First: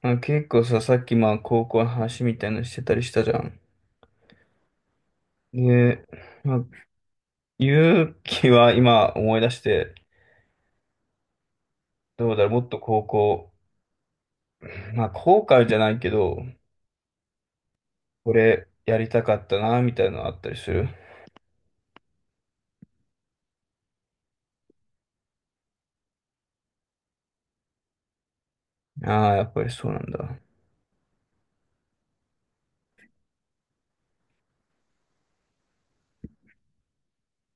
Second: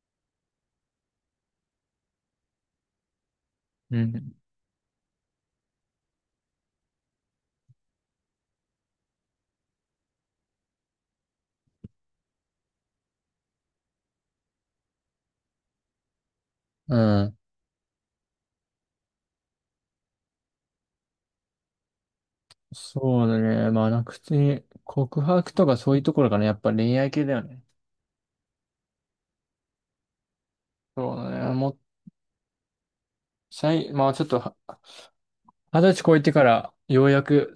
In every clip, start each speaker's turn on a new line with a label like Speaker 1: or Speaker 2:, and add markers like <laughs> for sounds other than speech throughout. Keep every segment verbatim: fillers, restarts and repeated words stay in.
Speaker 1: あ、結構さ、さっきまあ高校の話みたいのしてたりしたじゃん。
Speaker 2: うん。
Speaker 1: で、まあ、勇気は今思い出して、どうだろう、もっと高校、まあ後悔じゃないけど、
Speaker 2: うん。
Speaker 1: これやりたかったな、みたいなのあったりする。
Speaker 2: そうだね。まあ、なんか普通に告白とかそういうところかな。やっぱ恋愛系だよね。
Speaker 1: ああ、やっぱりそうなんだ。
Speaker 2: そうだね。もう、最、まあちょっとは、二十歳超えてからようやく、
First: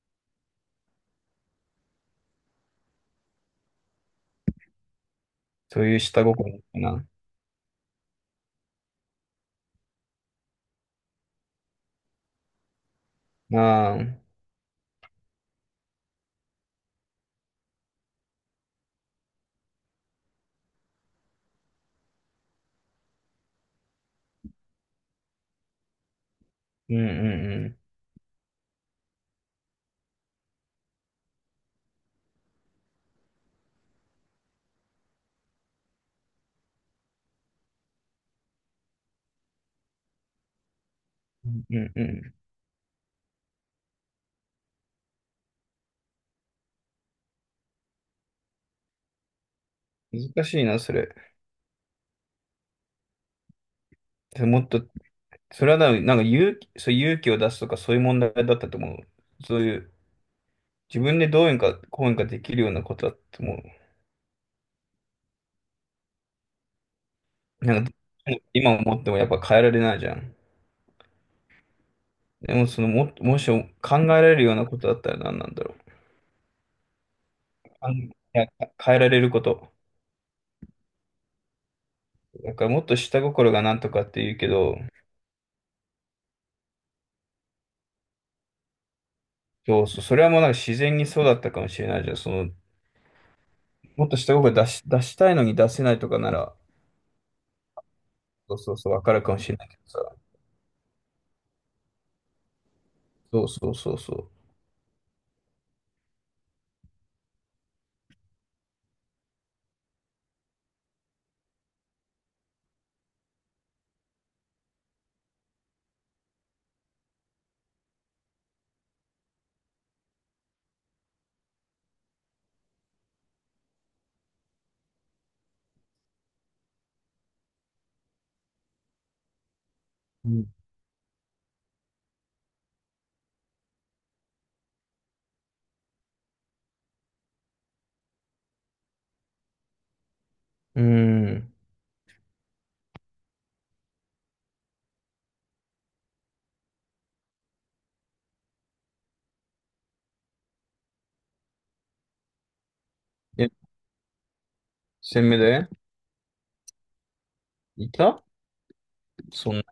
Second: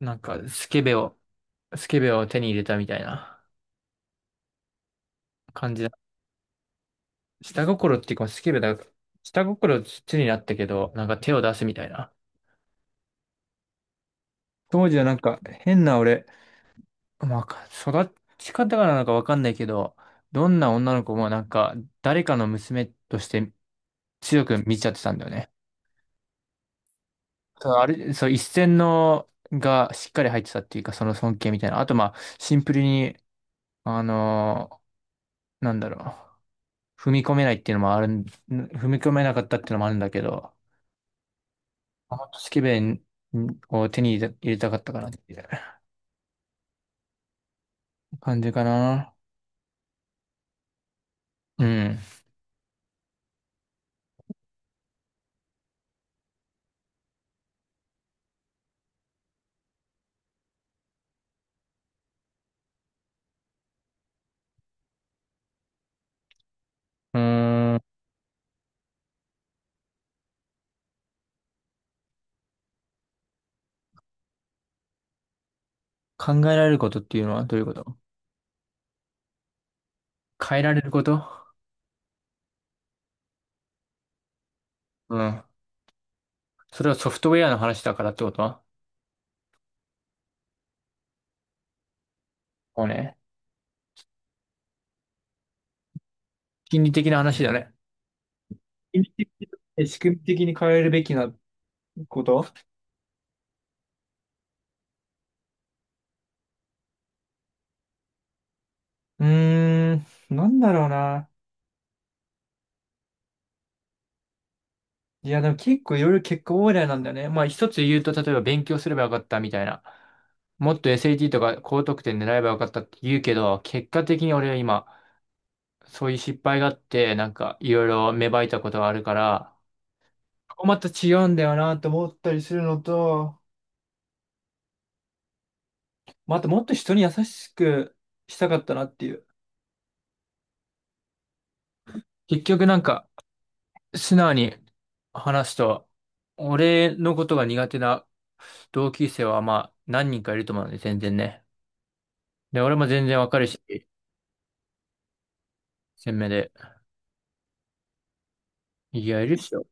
Speaker 2: なんかスケベを、スケベを手に入れたみたいな感
Speaker 1: そ
Speaker 2: じ
Speaker 1: う
Speaker 2: だ。
Speaker 1: いう下心みたいな。
Speaker 2: 下心っていうか、スケベだ。下心土になったけど、なんか手を出すみたいな。
Speaker 1: ああ、うん
Speaker 2: 当時はなんか変な俺、まあ、育ち方がなのかわかんないけど、どんな女の子もなんか誰かの娘として強く見ちゃってたんだよね。
Speaker 1: うんう
Speaker 2: そう、
Speaker 1: ん。
Speaker 2: あれ、そう、一線のがしっかり入ってたっていうか、その尊敬みたいな。あと、まあ、シンプルに、あのーなんだろう。踏み込めないっていうのもあるん、踏み込めなかったっていうのもあるんだけど、
Speaker 1: うんう
Speaker 2: もっ
Speaker 1: ん
Speaker 2: とスケベンを手に入れ入れたかったかなっていう感じかな。
Speaker 1: うん。難しいな、それ。
Speaker 2: うん。
Speaker 1: もっと、それはななんか勇気、そう勇気を出すとかそういう問題だったと思う。そういう自分でどうにかこうにかできるようなことだっても
Speaker 2: う
Speaker 1: う、
Speaker 2: ーん。
Speaker 1: なんか今思ってもやっぱ変えられないじゃん。でもそのも、もし考えられるようなことだったら何なんだろう。
Speaker 2: 考えられることっていうのはどういうこ
Speaker 1: あん
Speaker 2: と？
Speaker 1: いや変えられること。
Speaker 2: 変えられること。
Speaker 1: だからもっと下心がなんとかって言うけど、
Speaker 2: うん。それはソフトウェアの話だからってこと？
Speaker 1: そうそう、それはもうなんか自然にそうだったかもしれないじゃん。その、
Speaker 2: もうね、
Speaker 1: もっと下心出し、出したいのに出せないとかなら、
Speaker 2: 心理的な話だね。
Speaker 1: そうそうそう、わ
Speaker 2: 仕
Speaker 1: かる
Speaker 2: 組
Speaker 1: かも
Speaker 2: み的
Speaker 1: しれないけど
Speaker 2: に仕
Speaker 1: さ。
Speaker 2: 組み的に変えるべきなこと。
Speaker 1: そうそうそうそう。
Speaker 2: うーん、なんだろうな。いや、でも結構いろいろ結果オーライなんだよね。まあ一つ言うと、例えば勉強すればよかったみたいな。もっと エスエーティー とか高得点狙えばよかったって言うけど、結果的に俺は今、そういう失敗があって、なんかいろいろ芽生えたことがあるから、
Speaker 1: うん。
Speaker 2: ここまた違うんだよなと思ったりするのと、またもっと人に優しくしたかったなっていう。
Speaker 1: うーん、
Speaker 2: 結局なんか、素直に話すと、俺のことが苦手な同級生はまあ何人かいると思うんで、全然ね。で、俺も全然わかる
Speaker 1: え、
Speaker 2: し、
Speaker 1: 鮮明で、
Speaker 2: 鮮明で。
Speaker 1: いた、
Speaker 2: いや、いるで
Speaker 1: そ
Speaker 2: し
Speaker 1: んな、
Speaker 2: ょ。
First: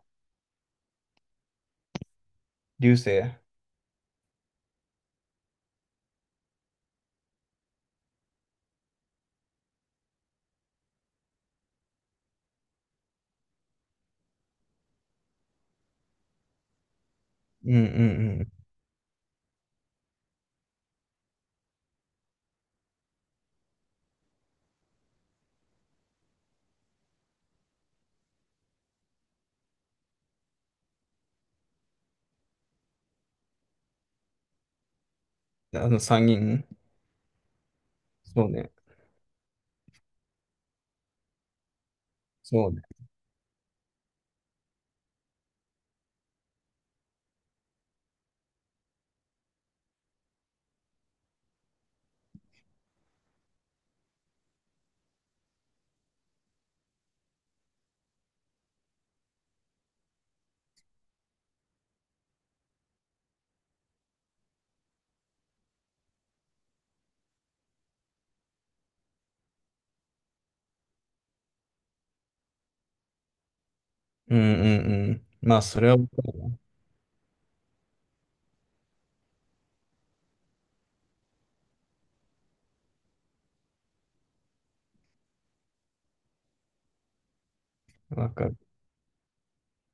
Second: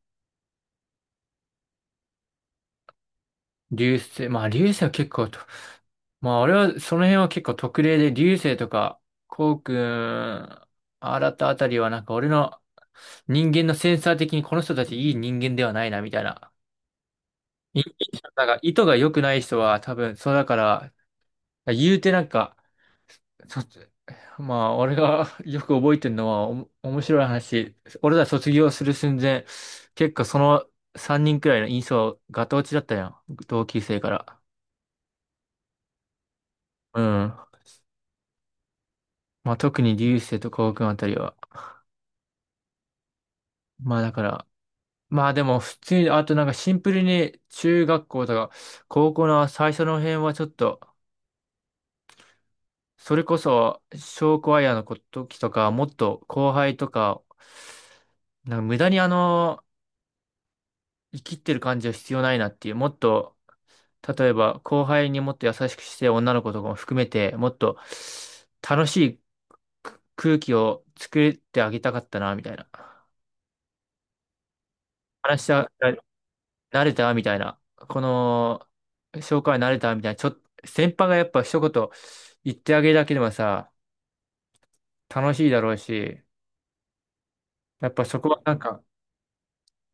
Speaker 1: 流星。
Speaker 2: 流星、まあ流星は結構と、まあ俺はその辺は結構特例で、流星とか、こうくん、新たあたりはなんか俺の人間のセンサー的にこの人たちいい人間ではないな、みたいな。
Speaker 1: うんうん
Speaker 2: い、
Speaker 1: う
Speaker 2: なん
Speaker 1: ん。
Speaker 2: か意図が良くない人は多分、そうだから、言うてなんか、そ、まあ、俺が <laughs> よく覚えてるのは、おも、面白い話。俺ら卒業する寸前、結構そのさんにんくらいの印象、ガタ落ちだったやん。同級生から。
Speaker 1: あのさんにん。
Speaker 2: うん。
Speaker 1: そうね。
Speaker 2: まあ、特に流星と高君あたりは。
Speaker 1: そうね。
Speaker 2: まあ、だから、まあでも、普通に、あとなんかシンプルに中学校とか、高校の最初の辺はちょっと、それこそ、証クアイーの時とか、もっと後輩とか、なんか無駄にあの、生きってる感じは必要ないなっていう、もっと、例えば後輩にもっと優しくして女の子とかも含めて、もっと楽しいく空気を作ってあげたかったな、みたいな。
Speaker 1: うんうんうん。
Speaker 2: 話
Speaker 1: まあ、
Speaker 2: した
Speaker 1: それはわかる
Speaker 2: 慣れたみたいな。この、紹介慣れたみたいな。ちょっと、先輩がやっぱ一言言ってあげるだけでもさ、楽しいだろうし、やっぱそ
Speaker 1: な。
Speaker 2: こ
Speaker 1: わ
Speaker 2: は
Speaker 1: か
Speaker 2: な
Speaker 1: る。
Speaker 2: んか、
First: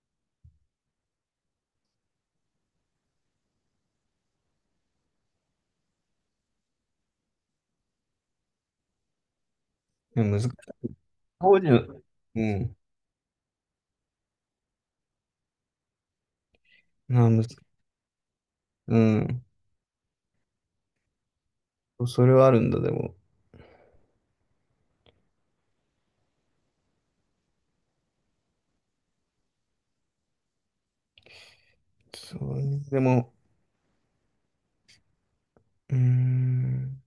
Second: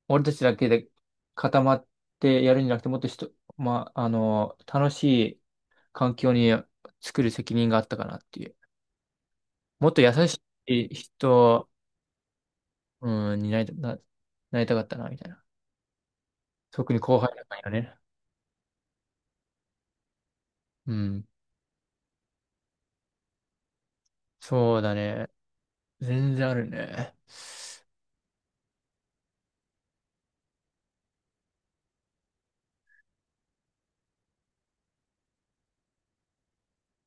Speaker 2: 俺たちだけで固まってやるんじゃなくて、もっと人、まあ、あの、楽しい、環境に作る責任があったかなっていう。もっと優
Speaker 1: でも
Speaker 2: し
Speaker 1: 難しい。
Speaker 2: い
Speaker 1: 当時
Speaker 2: 人、
Speaker 1: の、うん。
Speaker 2: うん、になりた、な、なりたかったな、みたいな。特に後
Speaker 1: まあ、
Speaker 2: 輩
Speaker 1: む
Speaker 2: だ
Speaker 1: ず、
Speaker 2: からね。
Speaker 1: うん。
Speaker 2: うん。
Speaker 1: それはあるんだ、でも。
Speaker 2: そうだね。全然あるね。
Speaker 1: そうね。でも、うーん。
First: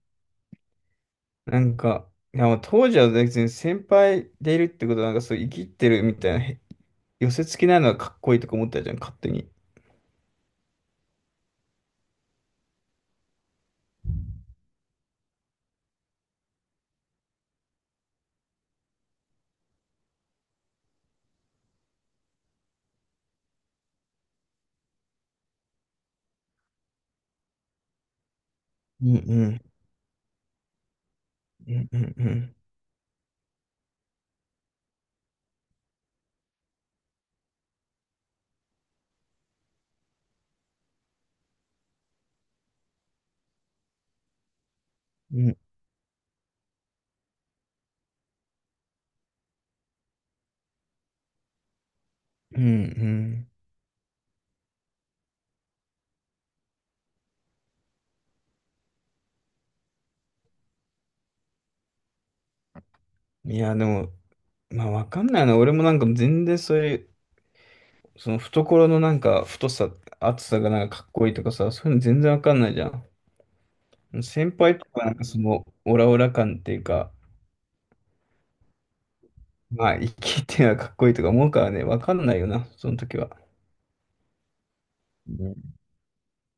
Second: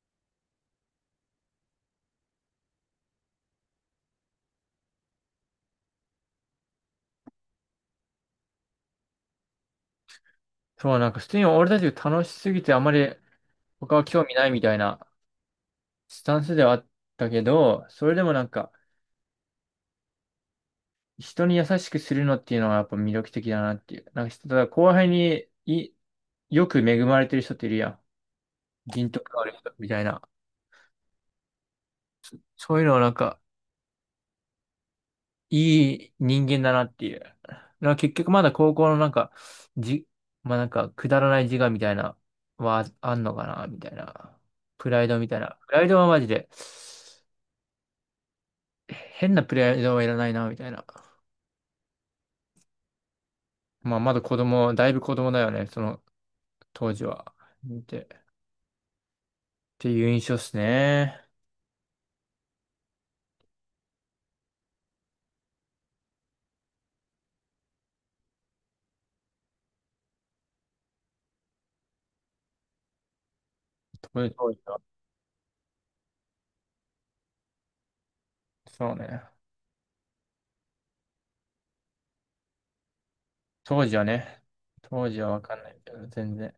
Speaker 1: なんか、いや、まあ当時は別に先輩でいるってことは、なんかそう、生きってるみたいな、へ寄せ付きないのがかっこいいとか思ったじゃん、勝手に。
Speaker 2: そう、なんか普通に俺たちが楽しすぎてあまり他は興味ないみたいなスタンスではあったけど、それでもなんか人に優しくするのっていうのはやっぱ魅力的だなっていう。なんかただ後輩にい、よく恵まれてる人っているやん。
Speaker 1: う
Speaker 2: 人
Speaker 1: ん
Speaker 2: 徳があ
Speaker 1: う
Speaker 2: る人
Speaker 1: ん
Speaker 2: みたいな。
Speaker 1: うんうんうん
Speaker 2: そういうのはなんかいい人間だなっていう。だから結局まだ高校のなんか、じ、まあなんか、くだらない自我みたいな、はあんのかな、みたいな。プライドみたい
Speaker 1: うん
Speaker 2: な。プライドはマジで、変なプライドはいらないな、みたいな。
Speaker 1: うんう
Speaker 2: まあまだ子供、だいぶ子供だよね、その当時は。見て。っていう印象っすね。
Speaker 1: ん。いやでも、まあわかんないな、俺もなんか全然そういうその懐のなんか太さ、厚さがなんかかっこいいとかさ、そういうの全然わかんないじゃん。
Speaker 2: 当時
Speaker 1: 先
Speaker 2: 当時
Speaker 1: 輩
Speaker 2: は。
Speaker 1: とかなんかそのオラオラ感っていうか、
Speaker 2: そうね。
Speaker 1: まあ生きてはかっこいいとか思うからね、わかんないよな、その時は。
Speaker 2: 当時はね。当時はわかん
Speaker 1: ね。
Speaker 2: ないけど、全然。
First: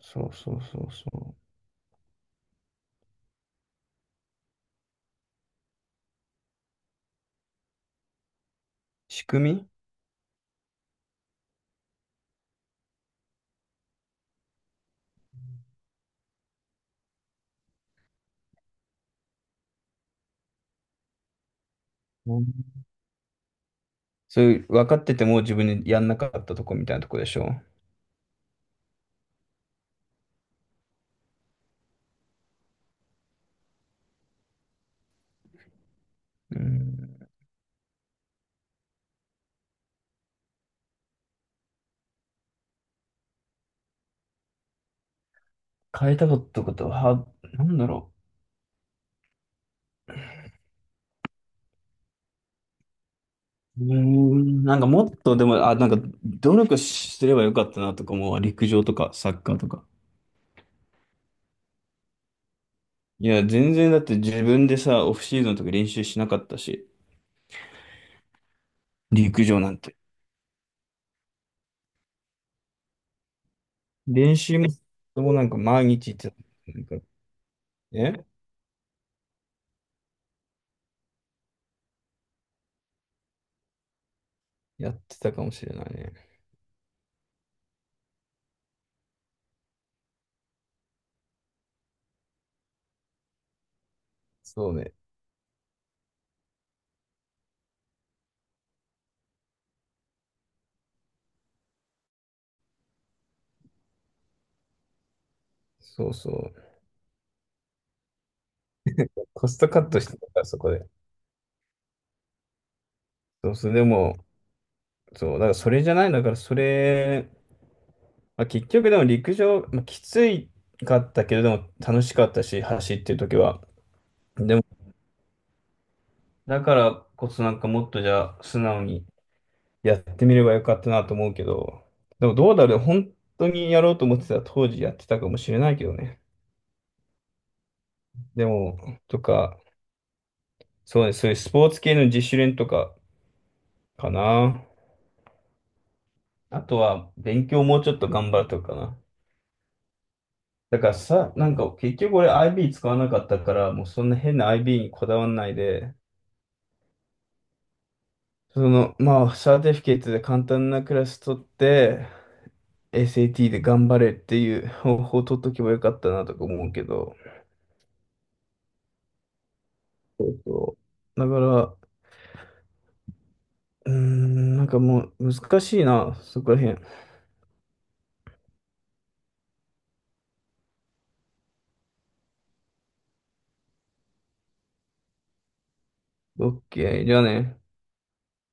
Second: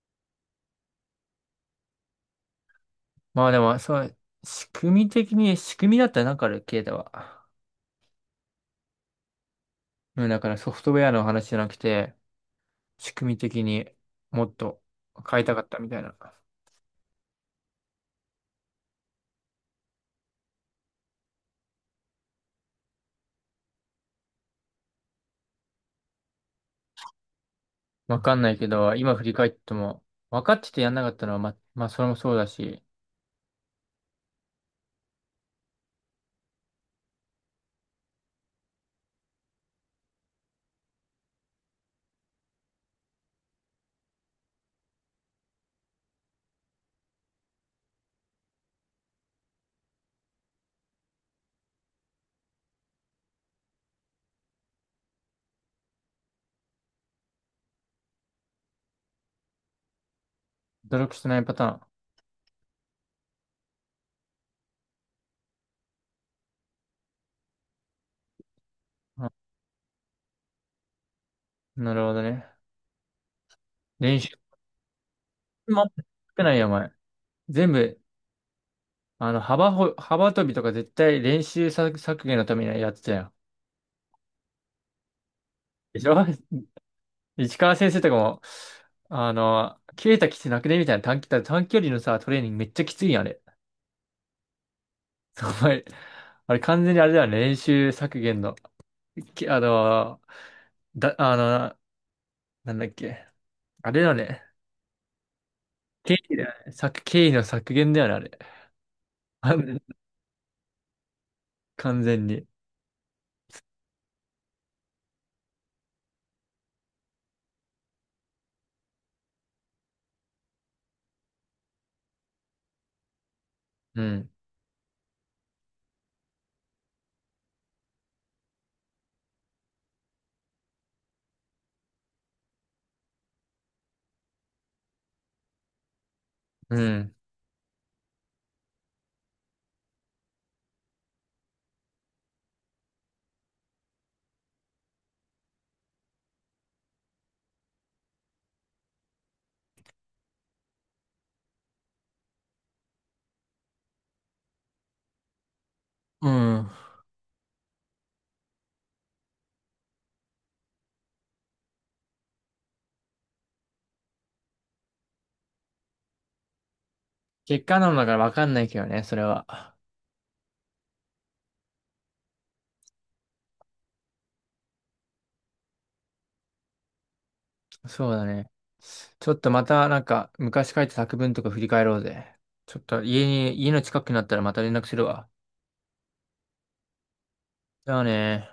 Speaker 1: そうそうそうそう。
Speaker 2: まあでも、そう、仕組み的に、仕組みだったらなんかある、ケイタは。
Speaker 1: 仕組み。
Speaker 2: うん、だからソフトウェアの話じゃなくて、仕組み的にもっと変えたかったみたいな。
Speaker 1: うん、そういう分かってても自分にやんなかったとこみたいなとこでしょ。
Speaker 2: わかんないけど、今振り返っても、分かっててやんなかったのは、ま、まあ、それもそうだし、
Speaker 1: うん、変えたかったことは、なんだろう。うーん、なんかもっとでも、あ、なんか努力すればよかったなとかも陸上とかサッカーとか。
Speaker 2: 努力してないパタ
Speaker 1: いや、全然だって自分でさ、オフシーズンとか練習しなかったし、
Speaker 2: ーン。あ、
Speaker 1: 陸上なんて。
Speaker 2: なるほどね。練
Speaker 1: 練
Speaker 2: 習
Speaker 1: 習も、もなんか毎
Speaker 2: も
Speaker 1: 日って、
Speaker 2: 少ないよ、お
Speaker 1: なん
Speaker 2: 前。
Speaker 1: か、
Speaker 2: 全部、
Speaker 1: え
Speaker 2: あの、幅ほ、幅跳びとか絶対練習削削減のためにやってたよ。
Speaker 1: やってたかもしれない
Speaker 2: でし
Speaker 1: ね。
Speaker 2: ょ <laughs> 市川先生とかも、あの、切れたきつなくねみたいな短期、短距離のさ、トレーニングめっちゃきついやん、あれ。
Speaker 1: そうね。
Speaker 2: <laughs> お前、あれ完全にあれだよね、練習削減の、き、あの、だ、あの、なんだっけ。あれだよね。
Speaker 1: そ
Speaker 2: 経
Speaker 1: うそ
Speaker 2: 費だよ
Speaker 1: う。
Speaker 2: ね。削、経費の削減だよね、あれ。<laughs>
Speaker 1: コ
Speaker 2: あ
Speaker 1: スト
Speaker 2: の、
Speaker 1: カットしてたから、そこで。
Speaker 2: 完全に。
Speaker 1: そうそう。でも、そう。だからそれじゃない。だからそれ、まあ、結局でも陸上、まあ、きついかったけれども楽しかったし、走ってる時は。
Speaker 2: うん。
Speaker 1: でも、だからこそなんかもっとじゃあ素直にやってみればよかったなと思うけど、でもどうだろう、本当にやろうと思ってたら当時やってたかもしれないけどね。
Speaker 2: うん。
Speaker 1: でも、とか、そうね、そういうスポーツ系の自主練とかかな。あとは勉強もうちょっと頑張るとかかな。だからさ、なんか結局俺 アイビー 使わなかったから、もうそんな変な アイビー にこだわんないで、
Speaker 2: うん。
Speaker 1: その、まあ、サーティフィケートで簡単なクラス取って、エスエーティー で頑張れっていう方法を取っとけばよかったなとか思うけど、
Speaker 2: 結果論だからわかんないけどね、それは。
Speaker 1: そうそう。だから、うーん、なんかもう難しいな、そこら辺。
Speaker 2: そうだね。ちょっとまたなんか昔書いた作文とか振り返ろうぜ。ちょっと家に、家の近くになったらまた連絡するわ。
Speaker 1: オッケー、じゃあね。
Speaker 2: じゃあね